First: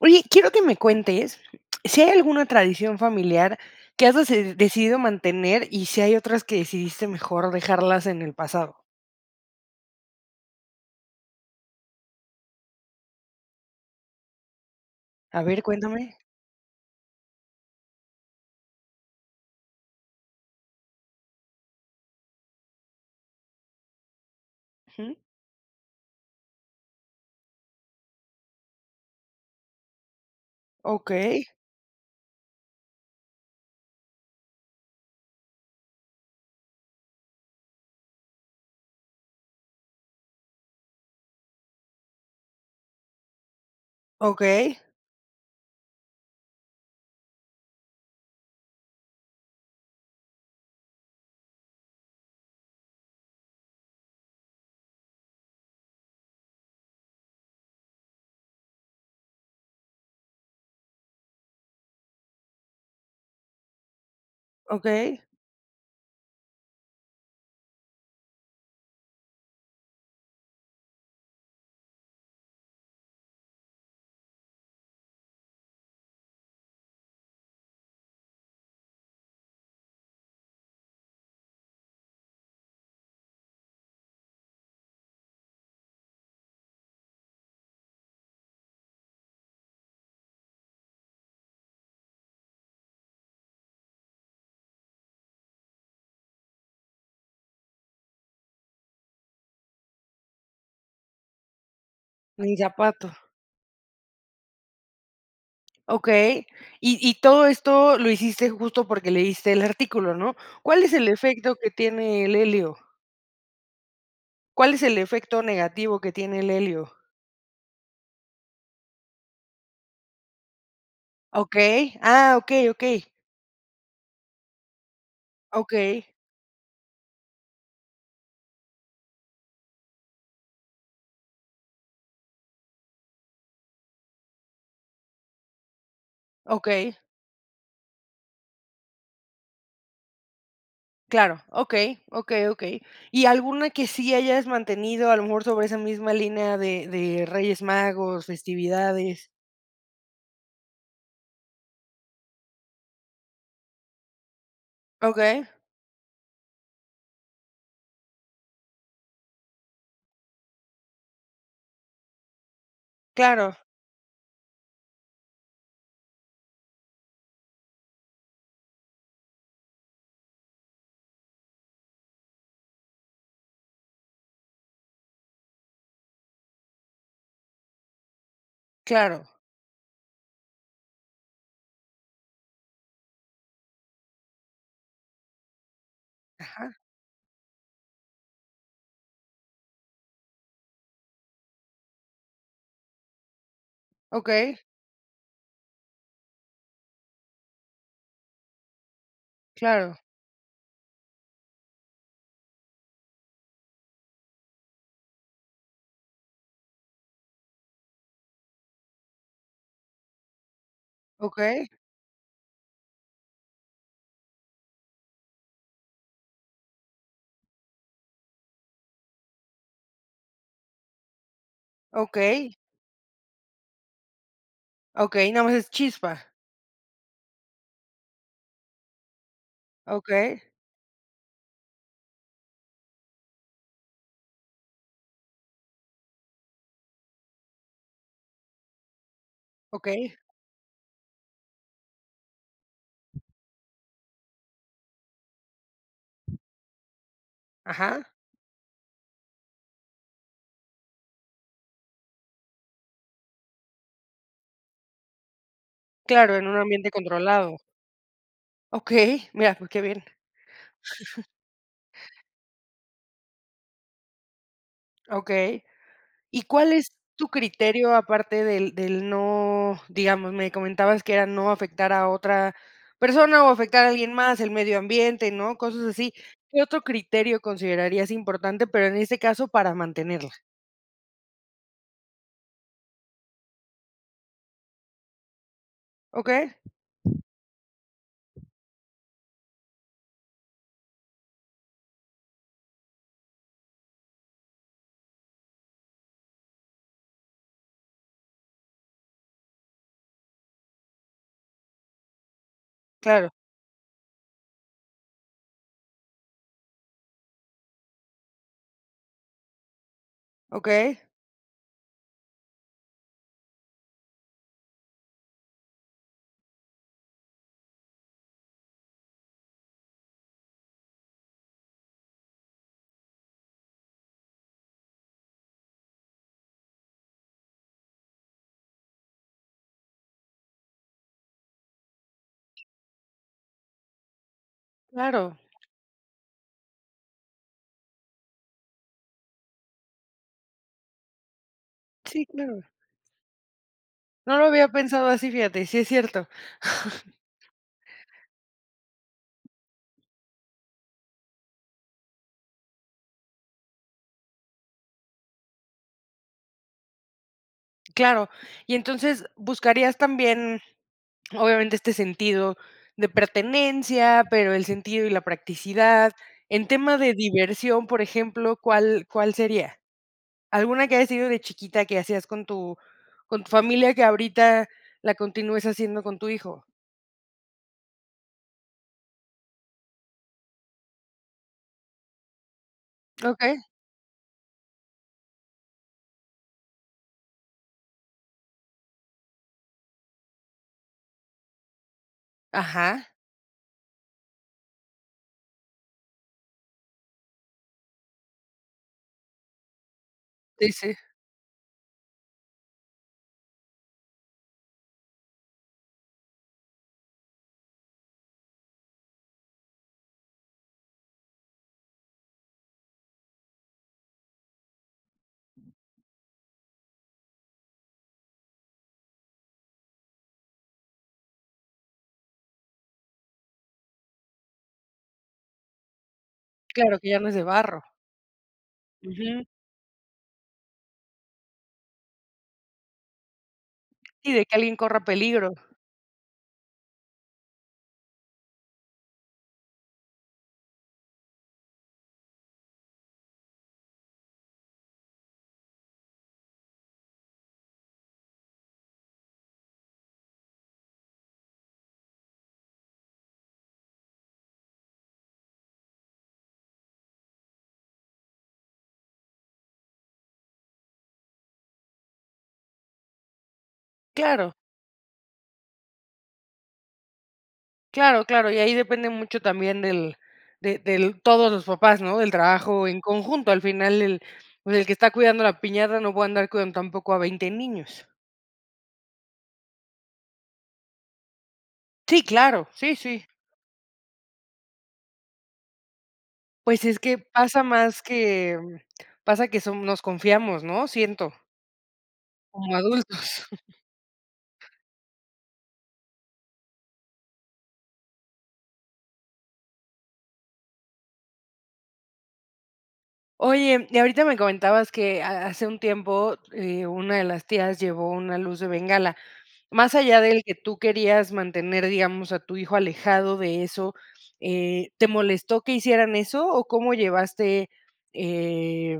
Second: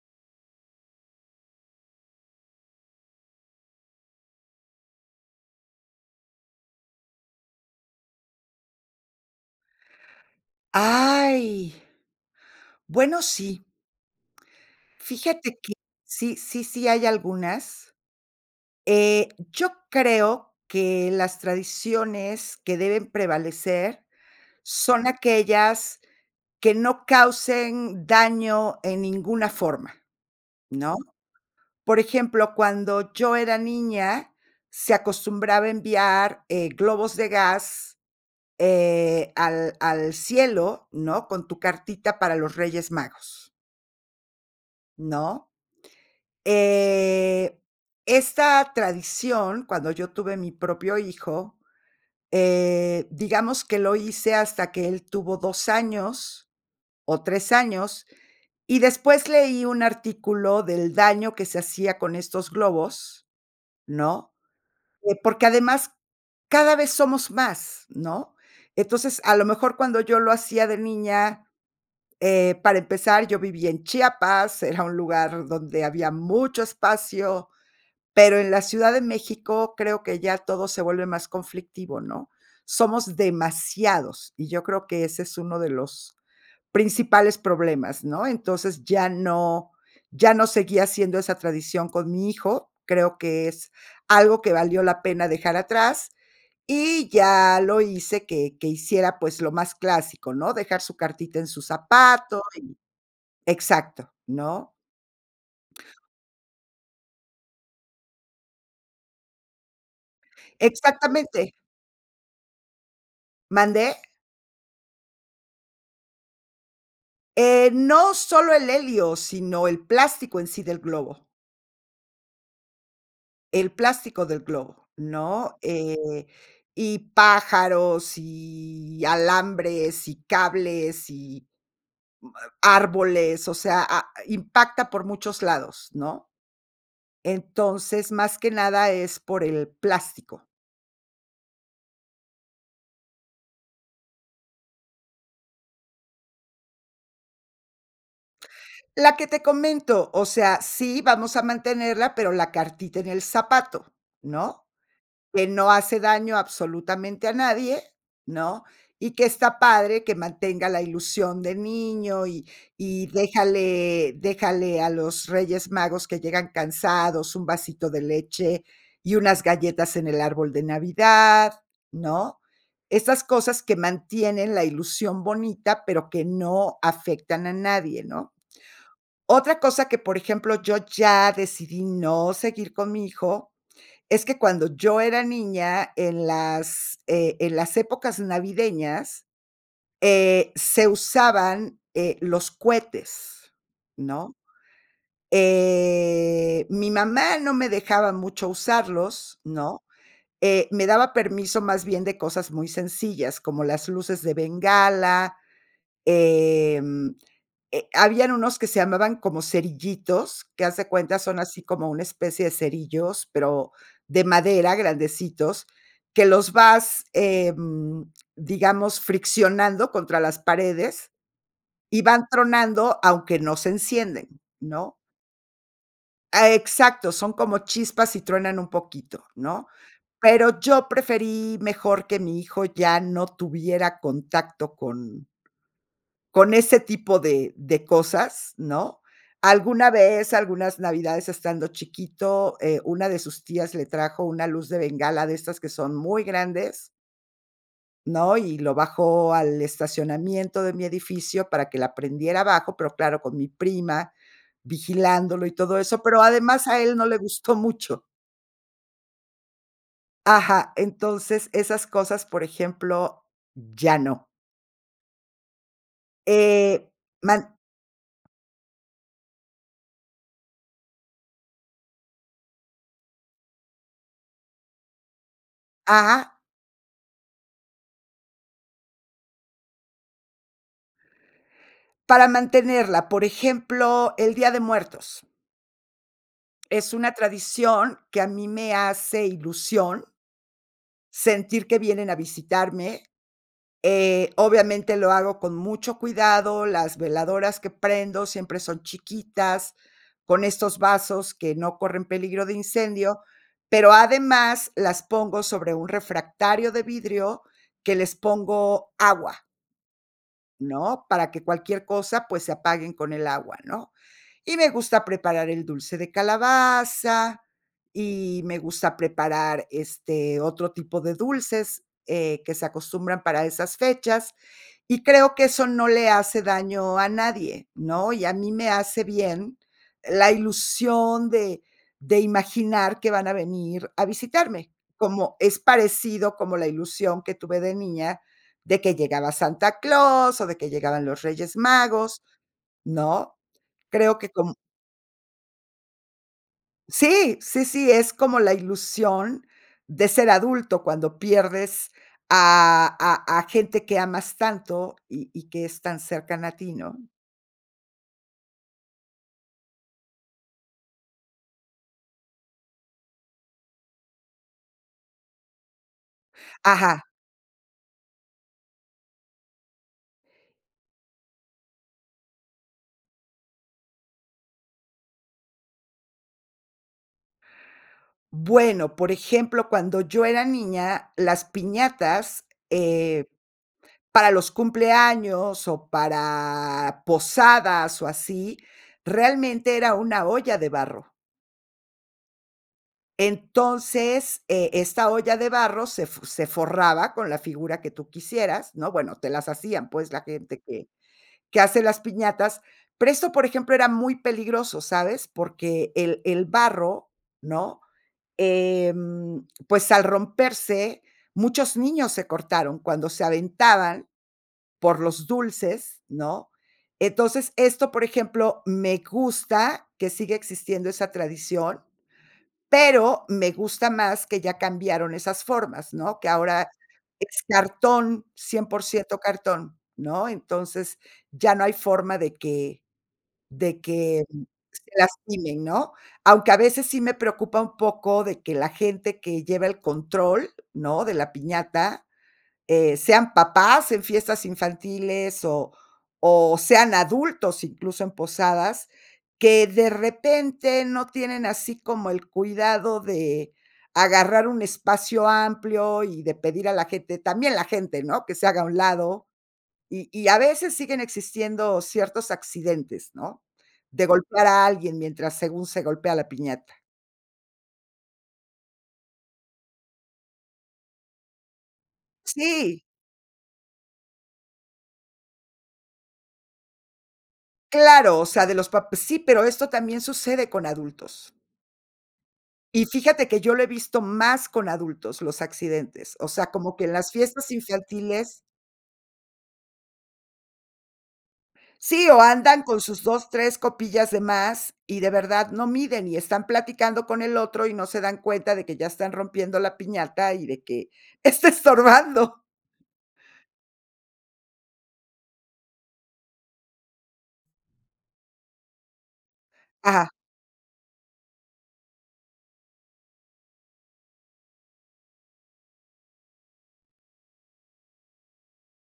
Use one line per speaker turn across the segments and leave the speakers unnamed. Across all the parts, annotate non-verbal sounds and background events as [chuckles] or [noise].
Oye, quiero que me cuentes sí hay alguna tradición familiar que has deced decidido mantener y si hay otras que decidiste mejor dejarlas en el pasado.
Ay. Bueno, sí.
A
Fíjate
ver,
que,
cuéntame.
sí sí sí hay algunas. Eh, yo creo que las tradiciones que deben prevalecer son
Jum.
aquellas que no causen daño en ninguna forma, ¿no?
Okey.
Por ejemplo, cuando yo era niña, se acostumbraba enviar, eh, globos de gas, eh, al al cielo, ¿no?, con tu cartita para los Reyes Magos
Okey.
¿no? Eh, esta tradición, cuando yo tuve mi propio hijo, eh, digamos que lo hice hasta que él tuvo 2 años, o 3 años, y después leí un artículo del daño que se hacía con estos globos, ¿no? Eh,
Okey.
porque además cada vez somos más, ¿no? Entonces, a lo mejor cuando yo lo hacía de niña, eh, para empezar, yo vivía en Chiapas, era un lugar donde había mucho espacio, pero en la Ciudad de México creo que ya todo se vuelve más conflictivo, ¿no? Somos demasiados, y yo creo que ese es uno de los principales problemas, ¿no? Entonces, ya no ya no seguía haciendo esa tradición con mi hijo, creo que es algo que valió la pena dejar atrás, y ya lo hice que que hiciera, pues, lo más clásico, ¿no? Dejar su cartita en su zapato
[unintelligible]
y
zapato.
exacto, ¿no?
Okey. Y y todo esto lo hiciste justo porque leíste el artículo, ¿no? ¿Cuál es el
Exactamente.
efecto que tiene el helio?
¿Mande?
¿Cuál es el efecto negativo que tiene el helio?
Eh, no solo el helio, sino el plástico en sí del globo.
Okey. Ah, okey, okey.
El plástico del globo, ¿no?
Okey.
Eh, y pájaros, y alambres, y cables, y árboles, o sea, a impacta por muchos lados, ¿no?
Okey.
Entonces, más que nada es por el plástico.
Claro, okey, okey, okey ¿Y alguna que sí hayas mantenido a lo mejor sobre esa misma línea de de Reyes Magos,
La que
festividades?
te comento, o sea, sí vamos a mantenerla, pero la cartita en el zapato, ¿no?,
Okey.
que no hace daño absolutamente a nadie, ¿no?, y que está padre que mantenga la ilusión de niño, y y
Claro.
déjale déjale a los Reyes Magos que llegan cansados, un vasito de leche y unas galletas en el árbol de Navidad, ¿no? Esas cosas que mantienen la ilusión bonita, pero que no afectan a nadie, ¿no?
Claro.
Otra cosa que, por ejemplo, yo ya decidí no seguir con mi hijo es que cuando yo era niña, en
Ajá.
las, eh, en las épocas navideñas, eh, se usaban, eh, los cuetes, ¿no?
Okey.
Eh, mi mamá no me dejaba mucho usarlos, ¿no?,
Claro.
eh, me daba permiso, más bien, de cosas muy sencillas, como las luces de bengala, em, eh, habían unos que se llamaban como cerillitos, que haz de cuenta son así
Okey.
como una especie de cerillos, pero de madera grandecitos, que los vas, em, digamos, friccionando contra las paredes, y van
Okey.
tronando, aunque no se encienden, ¿no?
Okey, nada más es chispa.
Ah, exacto, son como chispas, y truenan un poquito, ¿no?
Okey.
Pero yo preferí mejor que mi hijo ya no tuviera contacto con con ese tipo de de cosas, ¿no? Alguna
Okey.
vez, algunas navidades estando chiquito, eh, una de sus tías le trajo una luz de bengala de estas que son muy grandes
Ajá.
¿no? Y lo bajó al estacionamiento de mi edificio para que la prendiera abajo, pero claro, con mi prima, vigilándolo y todo eso, pero
Claro, en un
además a
ambiente
él no le gustó
controlado.
mucho.
Okey, mira, pues, qué bien.
Ajá, entonces esas cosas, por ejemplo, ya no.
Okey. Y cuál
Eh,
es tu
man
criterio aparte del del no digamos, me comentabas que era no afectar a otra persona, o afectar a alguien más, el medio ambiente, ¿no? Cosas así.
Ajá.
¿Qué otro criterio considerarías importante, pero en este caso, para mantenerla?
Para mantenerla, por ejemplo, el Día de Muertos.
Okey.
Es una tradición que a mí me hace ilusión sentir que vienen a visitarme, eh, obviamente, lo hago con mucho cuidado, las veladoras que prendo siempre son chiquitas, con estos vasos que no corren peligro de incendio,
Claro.
pero además las pongo sobre un refractario de vidrio que les pongo agua
Okey.
¿no?, para que cualquier cosa, pues, se apaguen con el agua, ¿no? Y me gusta preparar el dulce de calabaza, y me gusta preparar, este, otro tipo de dulces, eh, que se acostumbran para esas fechas, y creo que eso no le hace daño a nadie, ¿no? Y a mí me hace bien la ilusión de de imaginar que van a venir a visitarme, como
Claro.
es parecido como la ilusión que tuve de niña de que llegaba Santa Claus, o de que llegaban los Reyes Magos,
Sí, claro.
¿no? Creo que
No lo
com
había pensado así, fíjate, y sí es cierto. [chuckles]
Sí, sí, sí, es como la ilusión de ser adulto cuando pierdes a a a gente que amas tanto, y y que es tan cercana a ti, ¿no?
Claro, y entonces buscarías también, obviamente, este sentido de pertenencia, pero el sentido y la practicidad en tema
Ajá.
de diversión, por ejemplo, ¿cuál cuál sería? Alguna que haya sido de chiquita, que hacías con tu con tu familia, que ahorita la continúes haciendo con tu hijo.
Bueno, por ejemplo, cuando yo era niña, las piñatas, eh,
Okey.
para los cumpleaños, o, para posadas, o, así, realmente era una olla de barro.
Ajá.
Entonces, eh, esta olla de barro se f se forraba con la figura que tú quisieras, ¿no? Bueno, te las hacían, pues, la gente
Sí,
que
sí.
que hace las piñatas. Pero eso por ejemplo, era muy peligroso, ¿sabes? Porque el el barro, ¿no? Em, pues, al romperse, muchos niños se cortaron cuando se aventaban por los dulces, ¿no? Entonces, esto, por ejemplo, me gusta que siga existiendo esa tradición, pero me gusta más que ya cambiaron esas formas, ¿no? Que ahora
Claro, que ya no es de
es
barro.
cartón, 100%
Ujú.
cartón, ¿no? Entonces, ya no hay forma de que de que,
Y
mm,
de que alguien
se
corra peligro.
lastimen, ¿no? Aunque a veces sí me preocupa un poco de que la gente que lleva el control, ¿no?, de la piñata, eh, sean papás en fiestas infantiles, o o, sean adultos, incluso en posadas, que de repente no tienen así como el cuidado de agarrar un espacio amplio, y de pedir a la gente, también la gente, ¿no?, que se haga a un lado. Y y, a veces siguen existiendo ciertos accidentes, ¿no? De golpear
Claro.
a alguien mientras según se golpea a la piñata.
Claro, claro, y ahí depende mucho también del de del todos los papás, ¿no? Del
Sí.
trabajo en conjunto. Al final, el, pues, el que está cuidando la piñata no puede andar cuidando tampoco a 20 niños.
Claro, o sea, de los pap sí, pero esto también sucede con adultos.
Sí, claro.
Y
Sí, sí.
fíjate que yo lo he visto más con adultos, los accidentes, o sea, como
Pues,
que en
es
las
que
fiestas
pasa más
infantiles
que pasa que son nos confiamos, ¿no? Siento.
Sí, o andan
Como
con sus dos,
adultos.
tres
[chuckles]
copillas de más, y de verdad no miden, y están platicando con el otro, y no se dan cuenta de que ya están rompiendo la piñata, y de que está estorbando.
Oye, y ahorita me comentabas que ha hace un tiempo, eh, una de las tías llevó una luz de bengala. Más
Ajá.
allá del que tú querías mantener, digamos, a tu hijo alejado de eso, eh, ¿te molestó que hicieran eso? ¿O cómo llevaste?, eh,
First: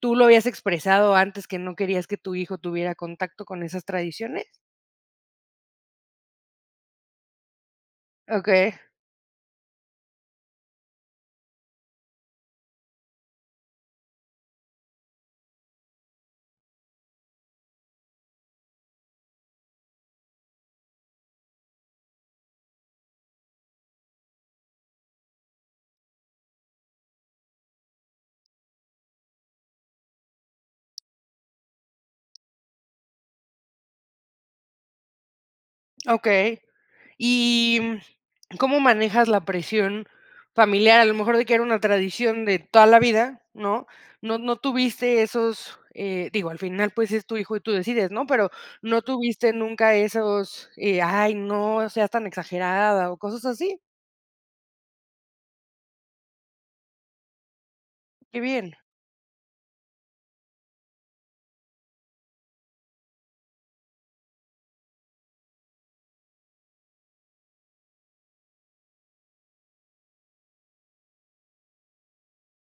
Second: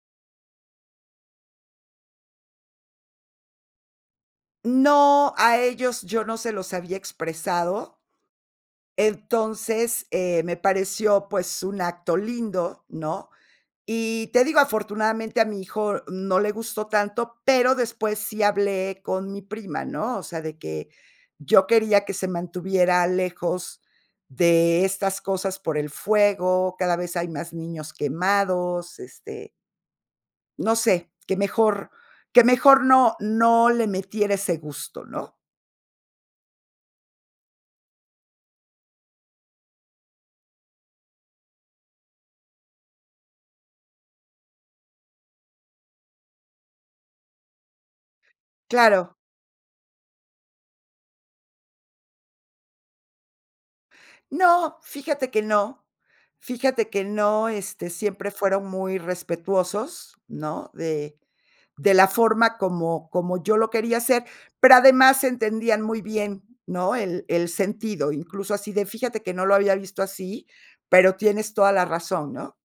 ¿tú lo habías expresado antes que no querías que tu hijo tuviera contacto con esas tradiciones?
No, a ellos yo no se los había expresado
Okey.
entonces, eh, me pareció, pues, un acto lindo, ¿no? Y te digo, afortunadamente a mi hijo no le gustó tanto, pero después sí hablé con mi prima, ¿no? O sea, de que yo quería que se mantuviera lejos de estas cosas por el fuego, cada vez hay más niños quemados, este no sé, que mejor que mejor, no no le metiera ese gusto, ¿no?
Okey. ¿Y, mm, [swallows] cómo manejas la presión familiar? A lo mejor de que era una tradición de toda la vida, ¿no? No no tuviste esos, eh, digo, al final, pues, es tu hijo y tú decides, ¿no? Pero, ¿no
Claro.
tuviste nunca esos, eh: "Ay no seas tan exagerada", o, cosas así?
No, fíjate que no. Fíjate que no, este, siempre
Qué
fueron
bien.
muy respetuosos, ¿no?, de de la forma como como yo lo quería hacer, pero además entendían muy bien, ¿no?, el el sentido, incluso así de, fíjate que no lo había visto así, pero tienes toda la razón, ¿no?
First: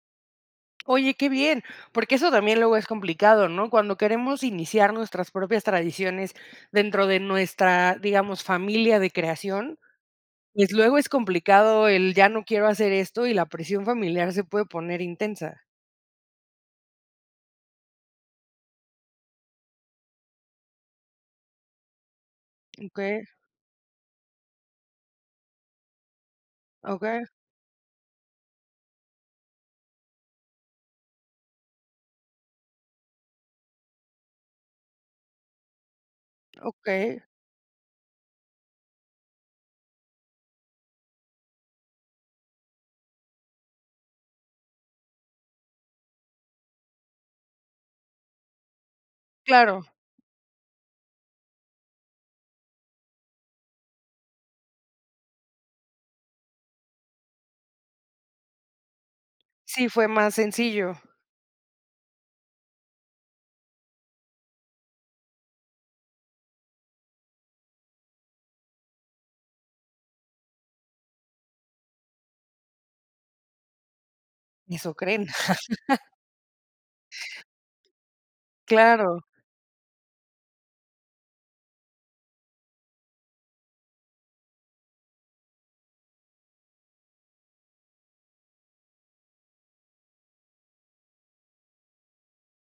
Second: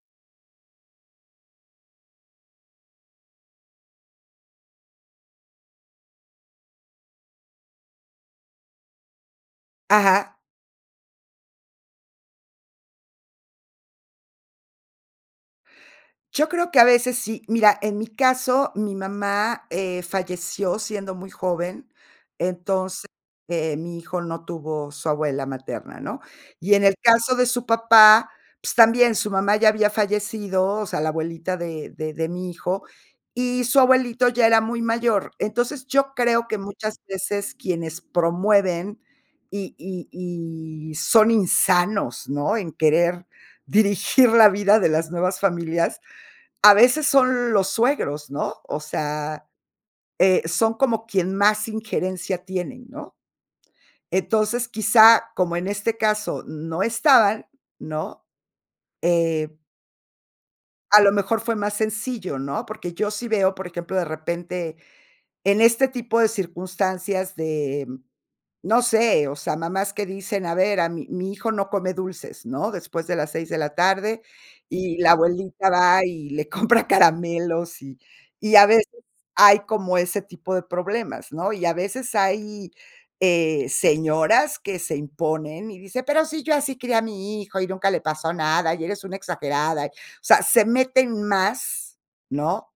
Oye, qué bien, porque eso también luego es complicado, ¿no? Cuando queremos iniciar nuestras propias tradiciones dentro de nuestra, digamos, familia de creación,
Ajá.
pues, luego es complicado el ya no quiero hacer esto, y la presión familiar se puede poner intensa.
Yo creo que a veces sí, mira, en mi caso, mi mamá, eh, falleció siendo muy joven, entonces,
Okey.
mi hijo no tuvo su abuela materna, ¿no? Y en el
Okey.
caso de su papá, pues, también su mamá ya había fallecido, o sea, la abuelita de de de mi hijo, y su abuelito ya era muy mayor. Entonces, yo creo que muchas
Okey.
veces quienes promueven, y y y son insanos, ¿no?, en querer dirigir la vida de las nuevas familias, a veces son los suegros, ¿no? O sea,
Claro.
eh, son como quien más injerencia tienen, ¿no? Entonces, quizá, como en este caso, no estaban, ¿no? Eh
Sí, fue más sencillo.
a lo mejor fue más sencillo, ¿no? Porque yo sí veo, por ejemplo, de repente en este tipo de circunstancias de no sé, o sea, mamás que dicen: "A ver, a mi mi hijo no come dulces", ¿no? "Después de las 6 de la tarde".
¿Eso
Y la
creen?
abuelita va
[chuckles]
y le compra caramelos, y y a veces
Claro.
hay como ese tipo de problemas, ¿no? Y a veces hay, eh, señoras que se imponen, y dicen: "Pero si yo así crié a mi hijo y nunca le pasó nada, y eres una exagerada" y o sea, se meten más, ¿no?,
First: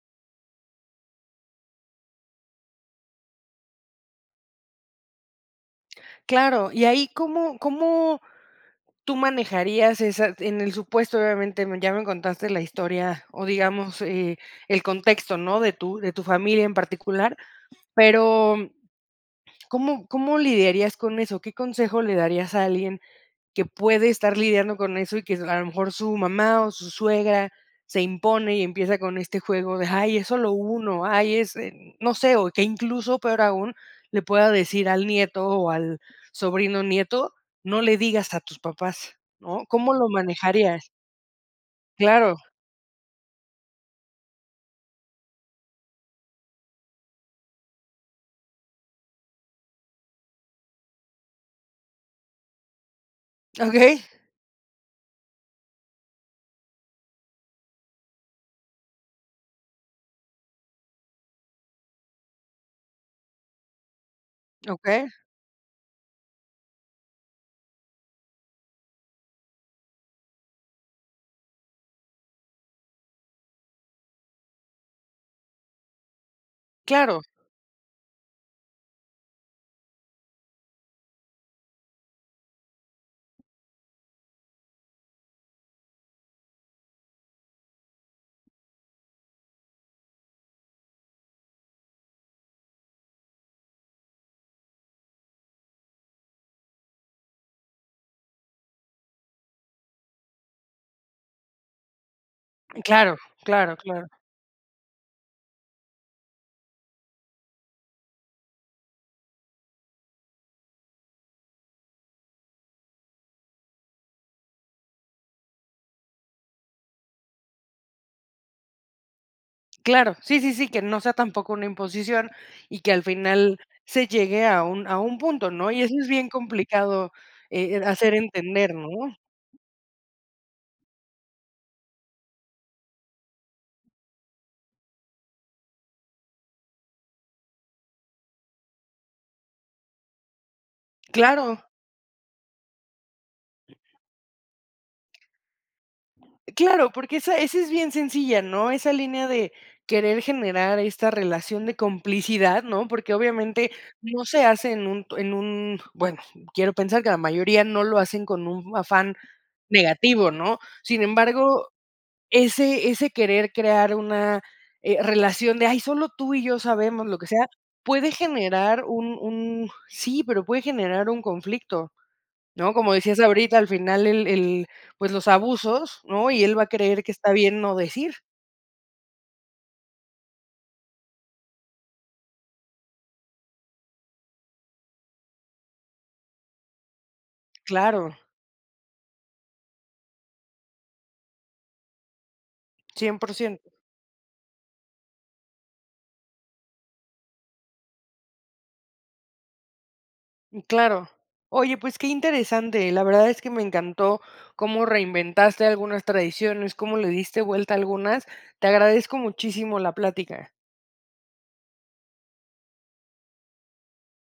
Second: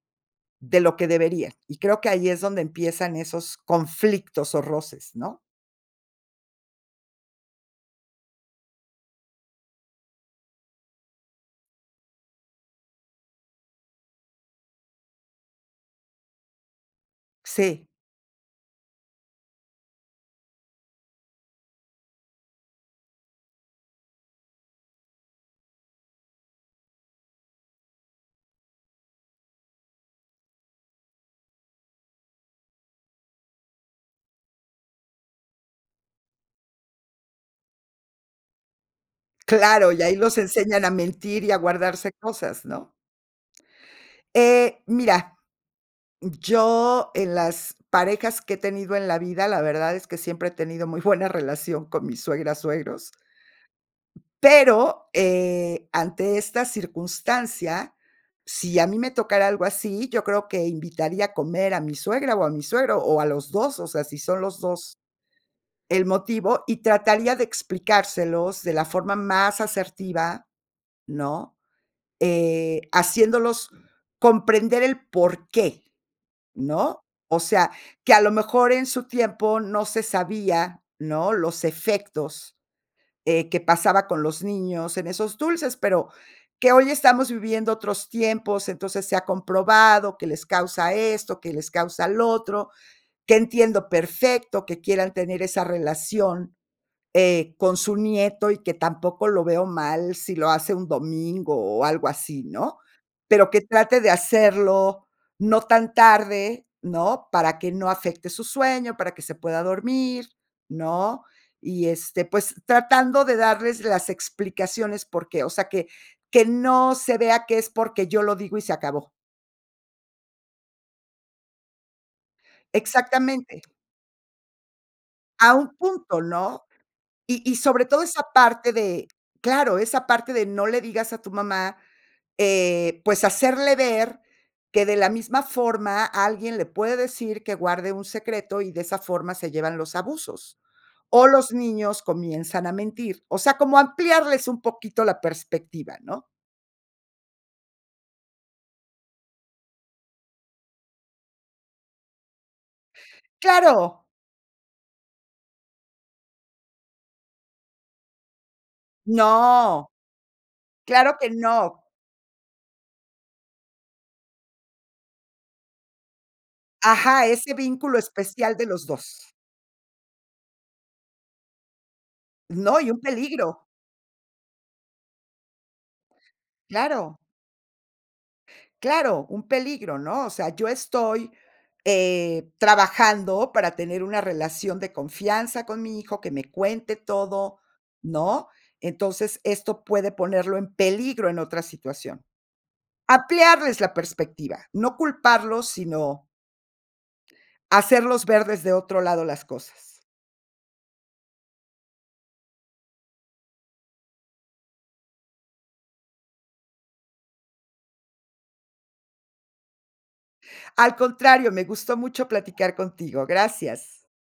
de lo que deberían. Y creo que ahí es donde empiezan esos conflictos, o, roces, ¿no?
Claro, y ahí ¿cómo cómo tú manejarías esa? en el supuesto, obviamente, ya me contaste la historia o, digamos, eh, el contexto, ¿no?, de tu de tu familia en particular,
Sí.
pero mm, ¿cómo cómo lidiarías con eso? ¿Qué consejo le darías a alguien que puede estar lidiando con eso? Y que es a lo mejor su mamá o su suegra se impone, y empieza con este juego de: "Ay, es solo 1, ay es", eh, no sé, o que incluso peor aún, le pueda decir al nieto, o al sobrino nieto: "No le digas a tus papás", ¿no?
Claro,
¿Cómo
y
lo
ahí los enseñan
manejarías?
a mentir y a guardarse
Claro.
cosas, ¿no? Eh, mira. Yo, en las parejas que he tenido en la vida, la verdad es que siempre he tenido muy buena relación con mis suegras, suegros.
Okey.
Pero, eh, ante esta circunstancia, si a mí me tocara algo así, yo creo que invitaría a comer a mi suegra o a mi suegro, o a los 2, o sea, si son los 2
Okey.
el motivo, y trataría de explicárselos de la forma más asertiva, ¿no?, eh, haciéndolos comprender el porqué, ¿no?
Claro.
O sea, que a lo mejor en su tiempo no se sabía, ¿no?, los efectos eh, que pasaba con los niños en esos dulces, pero, que hoy estamos viviendo otros tiempos, entonces se ha comprobado que les causa esto, que les causa lo otro. Que entiendo perfecto, que quieran tener esa relación, eh, con su nieto, y que tampoco lo veo mal si lo hace un domingo, o algo así, ¿no?
Claro,
Pero que
claro,
trate
claro.
de hacerlo, no tan tarde, ¿no?, para que no afecte su sueño, para que se pueda dormir, ¿no? Y este, pues, tratando de darles las explicaciones porque, o sea, que que no se vea que es porque yo lo digo y se acabó.
Claro, sí, sí, sí, que no sea tampoco una imposición, y que al final
Exactamente.
se llegue a un a un punto,
A
¿no?
un
Y eso es
punto,
bien
¿no?
complicado,
Y y
e eh,
sobre todo
hacer
esa parte
entender, ¿no?
de claro, esa parte de: "No le digas a tu mamá", eh, pues hacerle ver que de la misma forma alguien le puede decir que guarde un secreto, y de esa forma se llevan los abusos. O los
Claro.
niños comienzan a mentir, o sea, como ampliarles un poquito la perspectiva, ¿no?
Claro, porque esa esa es bien sencilla, ¿no? Esa línea de querer generar esta relación de complicidad, ¿no? Porque, obviamente,
Claro.
no se hace en un en un, bueno, quiero pensar que la mayoría no lo hacen con un afán
No.
negativo, ¿no? Sin
Claro que
embargo,
no.
ese ese querer crear, una, eh, relación de, ay, solo tú y yo sabemos lo
Ajá,
que sea,
ese vínculo
puede
especial de
generar
los
un
2.
un sí, pero puede generar un conflicto, ¿no?
No, y
Como
un
decías ahorita,
peligro.
al final el el pues, los abusos, ¿no? Y él va a creer que
Claro.
está bien no decir.
Claro, un peligro, ¿no? O sea, yo estoy, eh, trabajando para tener una relación de confianza con mi hijo, que me cuente todo,
Claro.
¿no? Entonces, esto puede ponerlo en peligro en otra situación.
100%
Ampliarles la perspectiva, no culparlos, sino hacerlos ver desde otro lado las cosas.
Mm, claro, oye, pues qué interesante, la verdad es que me encantó como reinventaste algunas tradiciones, cómo le diste vuelta a algunas. Te agradezco muchísimo la plática.
Al contrario, me gustó mucho platicar contigo. Gracias.